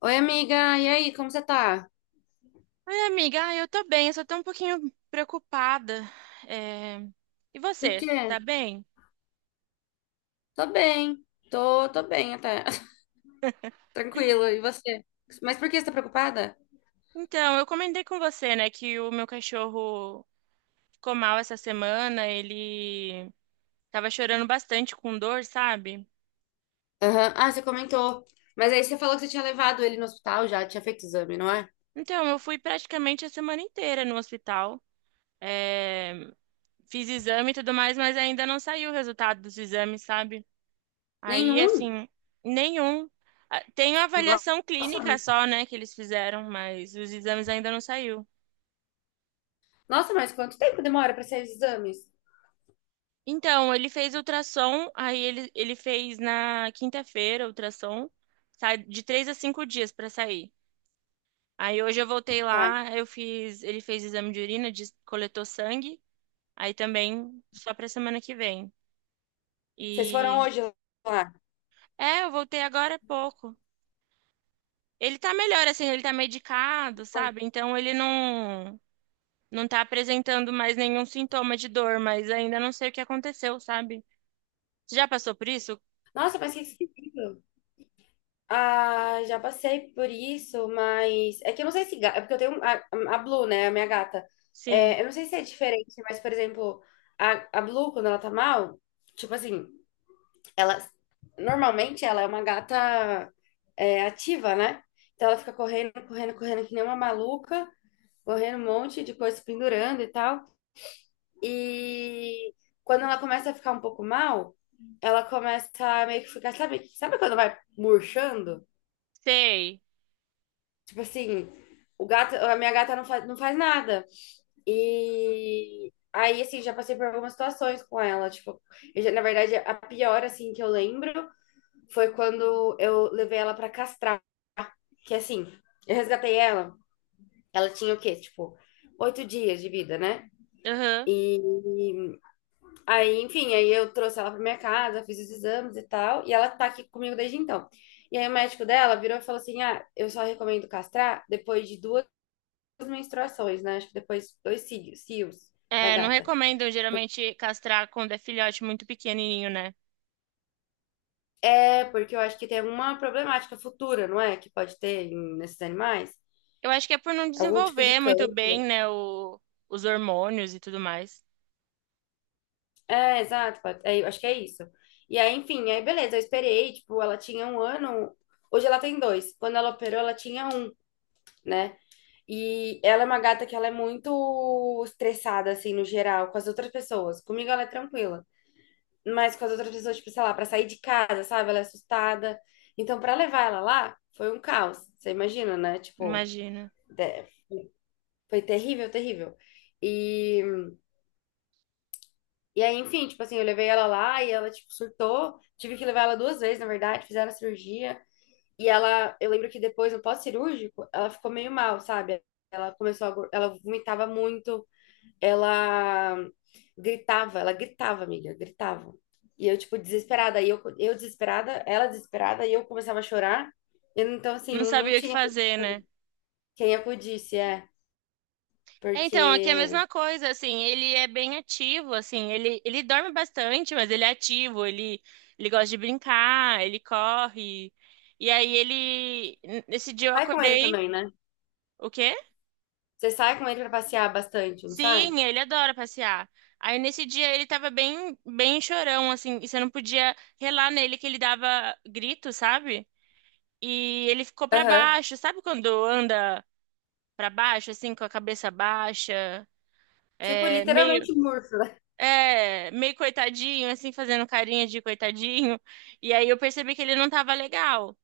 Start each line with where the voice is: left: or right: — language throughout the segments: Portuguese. left: Oi, amiga, e aí, como você tá?
right: Oi, amiga. Ah, eu tô bem, eu só tô um pouquinho preocupada. É. E
left: Por
right: você, tá
left: quê?
right: bem?
left: Tô bem, tô bem até, tranquilo, e você? Mas por que você tá preocupada?
right: Então, eu comentei com você, né, que o meu cachorro ficou mal essa semana, ele tava chorando bastante com dor, sabe?
left: Aham. Ah, você comentou, mas aí você falou que você tinha levado ele no hospital já, tinha feito exame, não é?
right: Então, eu fui praticamente a semana inteira no hospital. É. Fiz exame e tudo mais, mas ainda não saiu o resultado dos exames, sabe? Aí,
left: Nenhum?
right: assim, nenhum. Ah, tem a avaliação
left: Nossa,
right: clínica só, né, que eles fizeram, mas os exames ainda não saiu.
left: nossa, mas quanto tempo demora pra sair os exames?
right: Então, ele fez ultrassom, aí ele fez na quinta-feira ultrassom, sai de três a cinco dias para sair. Aí hoje eu voltei
left: Tá,
right: lá, eu fiz, ele fez exame de urina, coletou sangue, aí também só pra semana que vem.
left: vocês foram
right: E
left: hoje lá?
right: é, eu voltei agora há pouco. Ele tá melhor assim, ele tá medicado, sabe? Então ele não tá apresentando mais nenhum sintoma de dor, mas ainda não sei o que aconteceu, sabe? Você já passou por isso?
left: Nossa, mas que esquisito. Ah, já passei por isso, mas é que eu não sei se é porque eu tenho a Blue, né, a minha gata.
right: Sim,
left: É, eu não sei se é diferente, mas por exemplo, a Blue quando ela tá mal, tipo assim, ela normalmente ela é uma gata é, ativa, né? Então ela fica correndo, correndo, correndo que nem uma maluca, correndo um monte de coisa pendurando e tal. E quando ela começa a ficar um pouco mal, ela começa a meio que ficar, sabe, sabe quando vai murchando?
right: sei.
left: Tipo assim, o gato, a minha gata não faz nada. E aí, assim, já passei por algumas situações com ela. Tipo, na verdade, a pior, assim, que eu lembro foi quando eu levei ela pra castrar. Que assim, eu resgatei ela. Ela tinha o quê? Tipo, oito dias de vida, né?
right: Aham.
left: E aí, enfim, aí eu trouxe ela pra minha casa, fiz os exames e tal. E ela tá aqui comigo desde então. E aí o médico dela virou e falou assim: Ah, eu só recomendo castrar depois de duas as menstruações, né? Acho que depois dois cílios, cílios da
right: É, não
left: gata.
right: recomendo
left: Por-
right: geralmente castrar quando é filhote muito pequenininho, né?
left: É, porque eu acho que tem uma problemática futura, não é? Que pode ter nesses animais.
right: Eu acho que é por não
left: Algum tipo de
right: desenvolver muito
left: câncer.
right: bem, né, os hormônios e tudo mais.
left: É, exato. É, eu acho que é isso. E aí, enfim, aí beleza, eu esperei, tipo, ela tinha um ano, hoje ela tem dois. Quando ela operou, ela tinha um, né? E ela é uma gata que ela é muito estressada, assim, no geral, com as outras pessoas. Comigo ela é tranquila. Mas com as outras pessoas, tipo, sei lá, pra sair de casa, sabe? Ela é assustada. Então, pra levar ela lá, foi um caos. Você imagina, né? Tipo,
right: Imagina.
left: de- foi terrível, terrível. E, e aí, enfim, tipo assim, eu levei ela lá e ela, tipo, surtou. Tive que levar ela duas vezes, na verdade, fizeram a cirurgia. E ela, eu lembro que depois, no pós-cirúrgico, ela ficou meio mal, sabe? Ela começou a, ela vomitava muito. Ela gritava, ela gritava, amiga, gritava. E eu, tipo, desesperada, e eu desesperada, ela desesperada, e eu começava a chorar. E, então, assim,
right: Não
left: não
right: sabia o que
left: tinha
right: fazer, né?
left: quem acudisse, é.
right: É. Então, aqui é a
left: Porque
right: mesma coisa, assim, ele é bem ativo, assim, ele dorme bastante, mas ele é ativo, ele gosta de brincar, ele corre. E aí ele, nesse dia eu
left: sai com ele
right: acordei,
left: também, né?
right: o quê?
left: Você sai com ele pra passear bastante, não sai?
right: Sim, ele adora passear. Aí nesse dia ele tava bem chorão, assim, e você não podia relar nele que ele dava grito, sabe? E ele ficou pra
left: Aham.
right: baixo, sabe quando anda pra baixo, assim, com a cabeça baixa,
left: Tipo,
right: é, meio,
left: literalmente murcho.
right: é, meio coitadinho, assim, fazendo carinha de coitadinho. E aí eu percebi que ele não tava legal,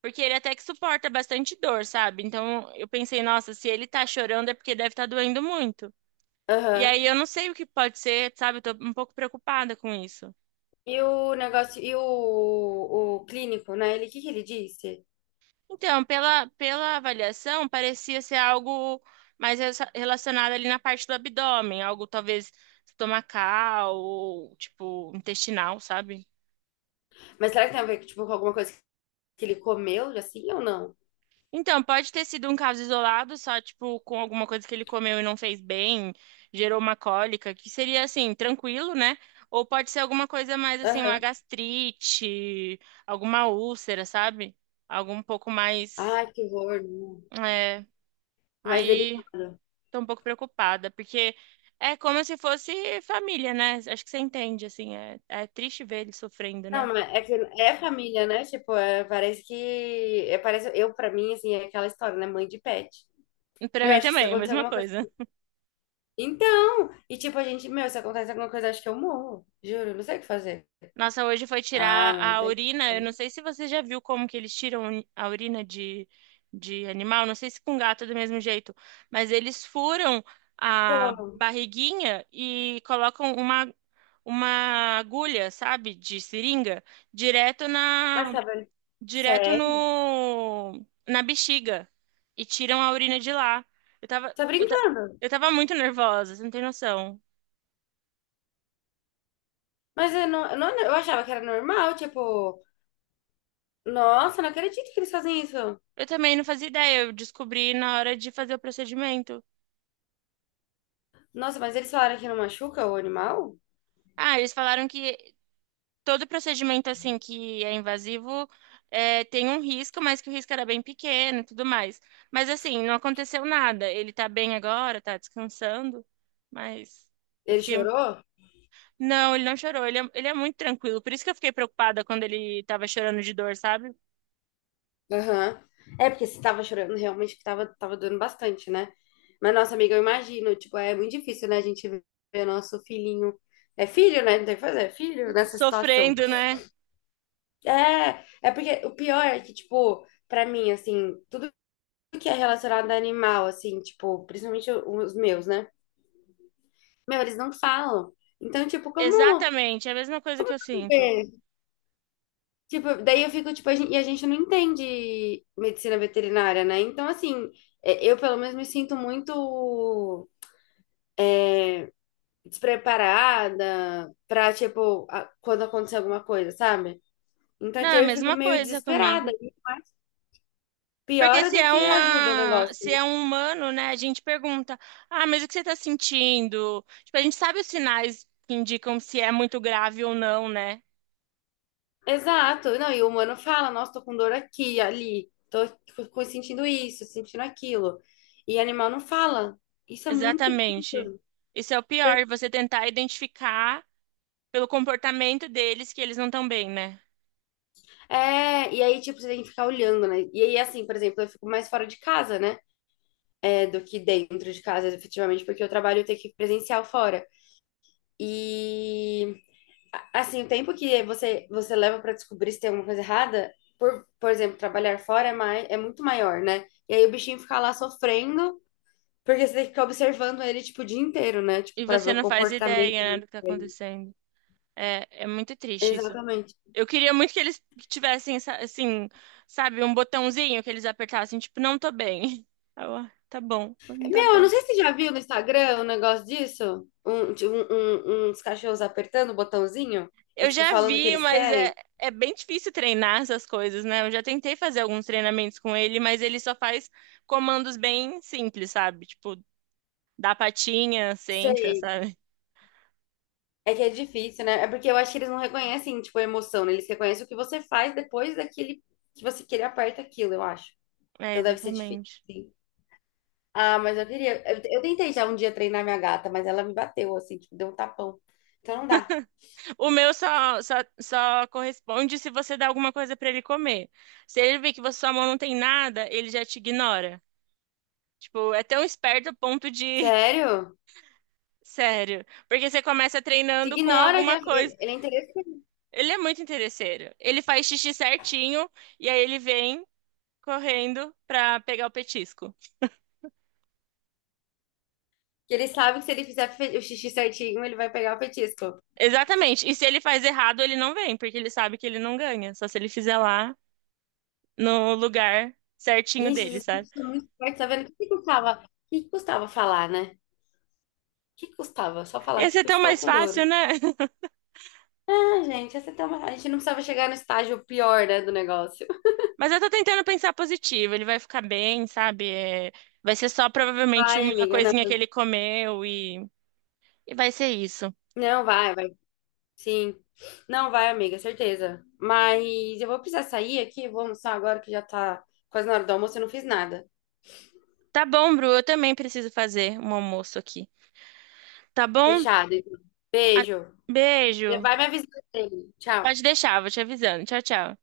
right: porque ele até que suporta bastante dor, sabe? Então eu pensei, nossa, se ele tá chorando é porque deve estar tá doendo muito. E
left: Aham.
right: aí eu não sei o que pode ser, sabe? Eu tô um pouco preocupada com isso.
left: E o negócio, o clínico, né? Ele, o que que ele disse?
right: Então, pela avaliação, parecia ser algo mais relacionado ali na parte do abdômen, algo talvez estomacal ou tipo intestinal, sabe?
left: Mas será que tem a ver, tipo, com alguma coisa que ele comeu, assim, ou não?
right: Então, pode ter sido um caso isolado, só tipo com alguma coisa que ele comeu e não fez bem, gerou uma cólica, que seria assim, tranquilo, né? Ou pode ser alguma coisa mais assim, uma
left: Aham.
right: gastrite, alguma úlcera, sabe? Algo um pouco mais.
left: Ai, que horror. Né?
right: É,
left: Mais
right: aí
left: delicado.
right: tô um pouco preocupada, porque é como se fosse família, né? Acho que você entende, assim, é, é triste ver ele sofrendo,
left: Não,
right: né?
left: mas é que é família, né? Tipo, é, parece que. É, parece, eu, pra mim, assim, é aquela história, né? Mãe de pet.
right: Pra
left: Meu,
right: mim
left: acho que se
right: também, é a
left: acontecer
right: mesma
left: alguma coisa.
right: coisa.
left: Então! E tipo, a gente, meu, se acontece alguma coisa, acho que eu morro. Juro, não sei o que fazer.
right: Nossa, hoje foi
left: Ah,
right: tirar
left: não
right: a
left: tem.
right: urina, eu não sei se você já viu como que eles tiram a urina de animal, não sei se com gato é do mesmo jeito, mas eles furam a
left: Como?
right: barriguinha e colocam uma agulha, sabe, de seringa, direto
left: Ah,
right: na,
left: sabe?
right: direto
left: Sério?
right: no na bexiga e tiram a urina de lá. Eu tava,
left: Tá
right: eu, ta-
left: brincando?
right: eu tava muito nervosa, você não tem noção.
left: Mas eu não, eu achava que era normal, tipo, nossa, não acredito que eles fazem isso.
right: Eu também não fazia ideia, eu descobri na hora de fazer o procedimento.
left: Nossa, mas eles falaram que não machuca o animal?
right: Ah, eles falaram que todo procedimento assim que é invasivo é, tem um risco, mas que o risco era bem pequeno e tudo mais. Mas assim, não aconteceu nada. Ele tá bem agora, tá descansando, mas eu
left: Ele
right: fiquei
left: chorou?
right: não, ele não chorou. Ele é muito tranquilo. Por isso que eu fiquei preocupada quando ele tava chorando de dor, sabe?
left: Aham. É, porque você tava chorando, realmente que tava, tava doendo bastante, né? Mas, nossa, amiga, eu imagino, tipo, é muito difícil, né? A gente ver nosso filhinho. É filho, né? Não tem o que fazer, é filho nessa situação.
right: Sofrendo, né?
left: É, é porque o pior é que, tipo, pra mim, assim, tudo que é relacionado a animal, assim, tipo, principalmente os meus, né? Meu, eles não falam. Então, tipo,
right: Exatamente. É a mesma coisa
left: como
right: que
left: eu
right: eu
left: vou
right: sinto.
left: saber? Tipo, daí eu fico, tipo, a gente, e a gente não entende medicina veterinária, né? Então, assim, é, eu pelo menos me sinto muito despreparada pra, tipo, quando acontecer alguma coisa, sabe? Então,
right: Não,
left: tipo,
right: é a
left: eu fico
right: mesma
left: meio
right: coisa
left: desesperada.
right: comigo.
left: E
right: Porque
left: piora do que ajuda o negócio.
right: se
left: Né?
right: é um humano, né, a gente pergunta: "Ah, mas o que você tá sentindo?" Tipo, a gente sabe os sinais que indicam se é muito grave ou não, né?
left: Exato. Não, e o humano fala, nossa, tô com dor aqui, ali, tô sentindo isso, sentindo aquilo. E animal não fala. Isso é muito
right: Exatamente.
left: difícil.
right: Isso é o pior, você tentar identificar pelo comportamento deles que eles não estão bem, né?
left: É, e aí, tipo, você tem que ficar olhando, né? E aí, assim, por exemplo, eu fico mais fora de casa, né? É, do que dentro de casa, efetivamente, porque eu trabalho eu tenho que ir presencial fora. E, assim, o tempo que você, você leva pra descobrir se tem alguma coisa errada, por exemplo, trabalhar fora é, mais, é muito maior, né? E aí o bichinho fica lá sofrendo, porque você tem que ficar observando ele, tipo, o dia inteiro, né? Tipo,
right: E
left: pra ver
right: você
left: o
right: não faz
left: comportamento
right: ideia, né, do que tá
left: dele.
right: acontecendo. É, é muito triste isso.
left: Exatamente.
right: Eu queria muito que eles tivessem, assim, sabe, um botãozinho que eles apertassem, tipo, não tô bem. Eu, "Ah, tá bom, não tá
left: Meu, eu não
right: bem."
left: sei se você já viu no Instagram um negócio disso. Um, uns cachorros apertando o botãozinho e,
right: Eu
left: tipo,
right: já
left: falando o que
right: vi,
left: eles
right: mas é,
left: querem.
right: é bem difícil treinar essas coisas, né? Eu já tentei fazer alguns treinamentos com ele, mas ele só faz comandos bem simples, sabe? Tipo, dá patinha, senta,
left: Sei.
right: sabe?
left: É que é difícil, né? É porque eu acho que eles não reconhecem, tipo, a emoção, né? Eles reconhecem o que você faz depois daquele que você que ele aperta aquilo, eu acho.
right: É,
left: Então deve ser difícil,
right: exatamente.
left: sim. Ah, mas eu queria. Eu tentei já um dia treinar minha gata, mas ela me bateu, assim, tipo, deu um tapão. Então não dá.
right: O meu só corresponde se você dá alguma coisa pra ele comer. Se ele vê que sua mão não tem nada, ele já te ignora. Tipo, é tão esperto a ponto de.
left: Sério?
right: Sério. Porque você começa
left: Te
right: treinando com
left: ignora que
right: alguma coisa.
left: ele é interessante.
right: Ele é muito interesseiro. Ele faz xixi certinho e aí ele vem correndo pra pegar o petisco.
left: Que ele sabe que se ele fizer o xixi certinho, ele vai pegar o petisco.
right: Exatamente. E se ele faz errado, ele não vem, porque ele sabe que ele não ganha. Só se ele fizer lá no lugar certinho
left: Gente,
right: dele,
left: esses
right: sabe?
left: bichos são muito fortes, tá vendo? O que que custava? O que que custava falar, né? O que que custava? Só falar,
right: Ia ser
left: tipo,
right: tão
left: estou
right: mais
left: com
right: fácil,
left: dor.
right: né?
left: Ah, gente, essa tem uma... a gente não precisava chegar no estágio pior, né, do negócio.
right: Mas eu tô tentando pensar positivo. Ele vai ficar bem, sabe? É, vai ser só provavelmente
left: Vai,
right: uma
left: amiga,
right: coisinha que
left: não.
right: ele comeu e vai ser isso.
left: Não, vai, vai. Sim. Não vai, amiga, certeza. Mas eu vou precisar sair aqui, vou almoçar agora que já tá quase na hora do almoço, eu não fiz nada.
right: Tá bom, Bru, eu também preciso fazer um almoço aqui. Tá bom?
left: Fechado. Então.
right: A-
left: Beijo.
right: beijo.
left: Vai me avisando dele. Tchau.
right: Pode deixar, vou te avisando. Tchau, tchau.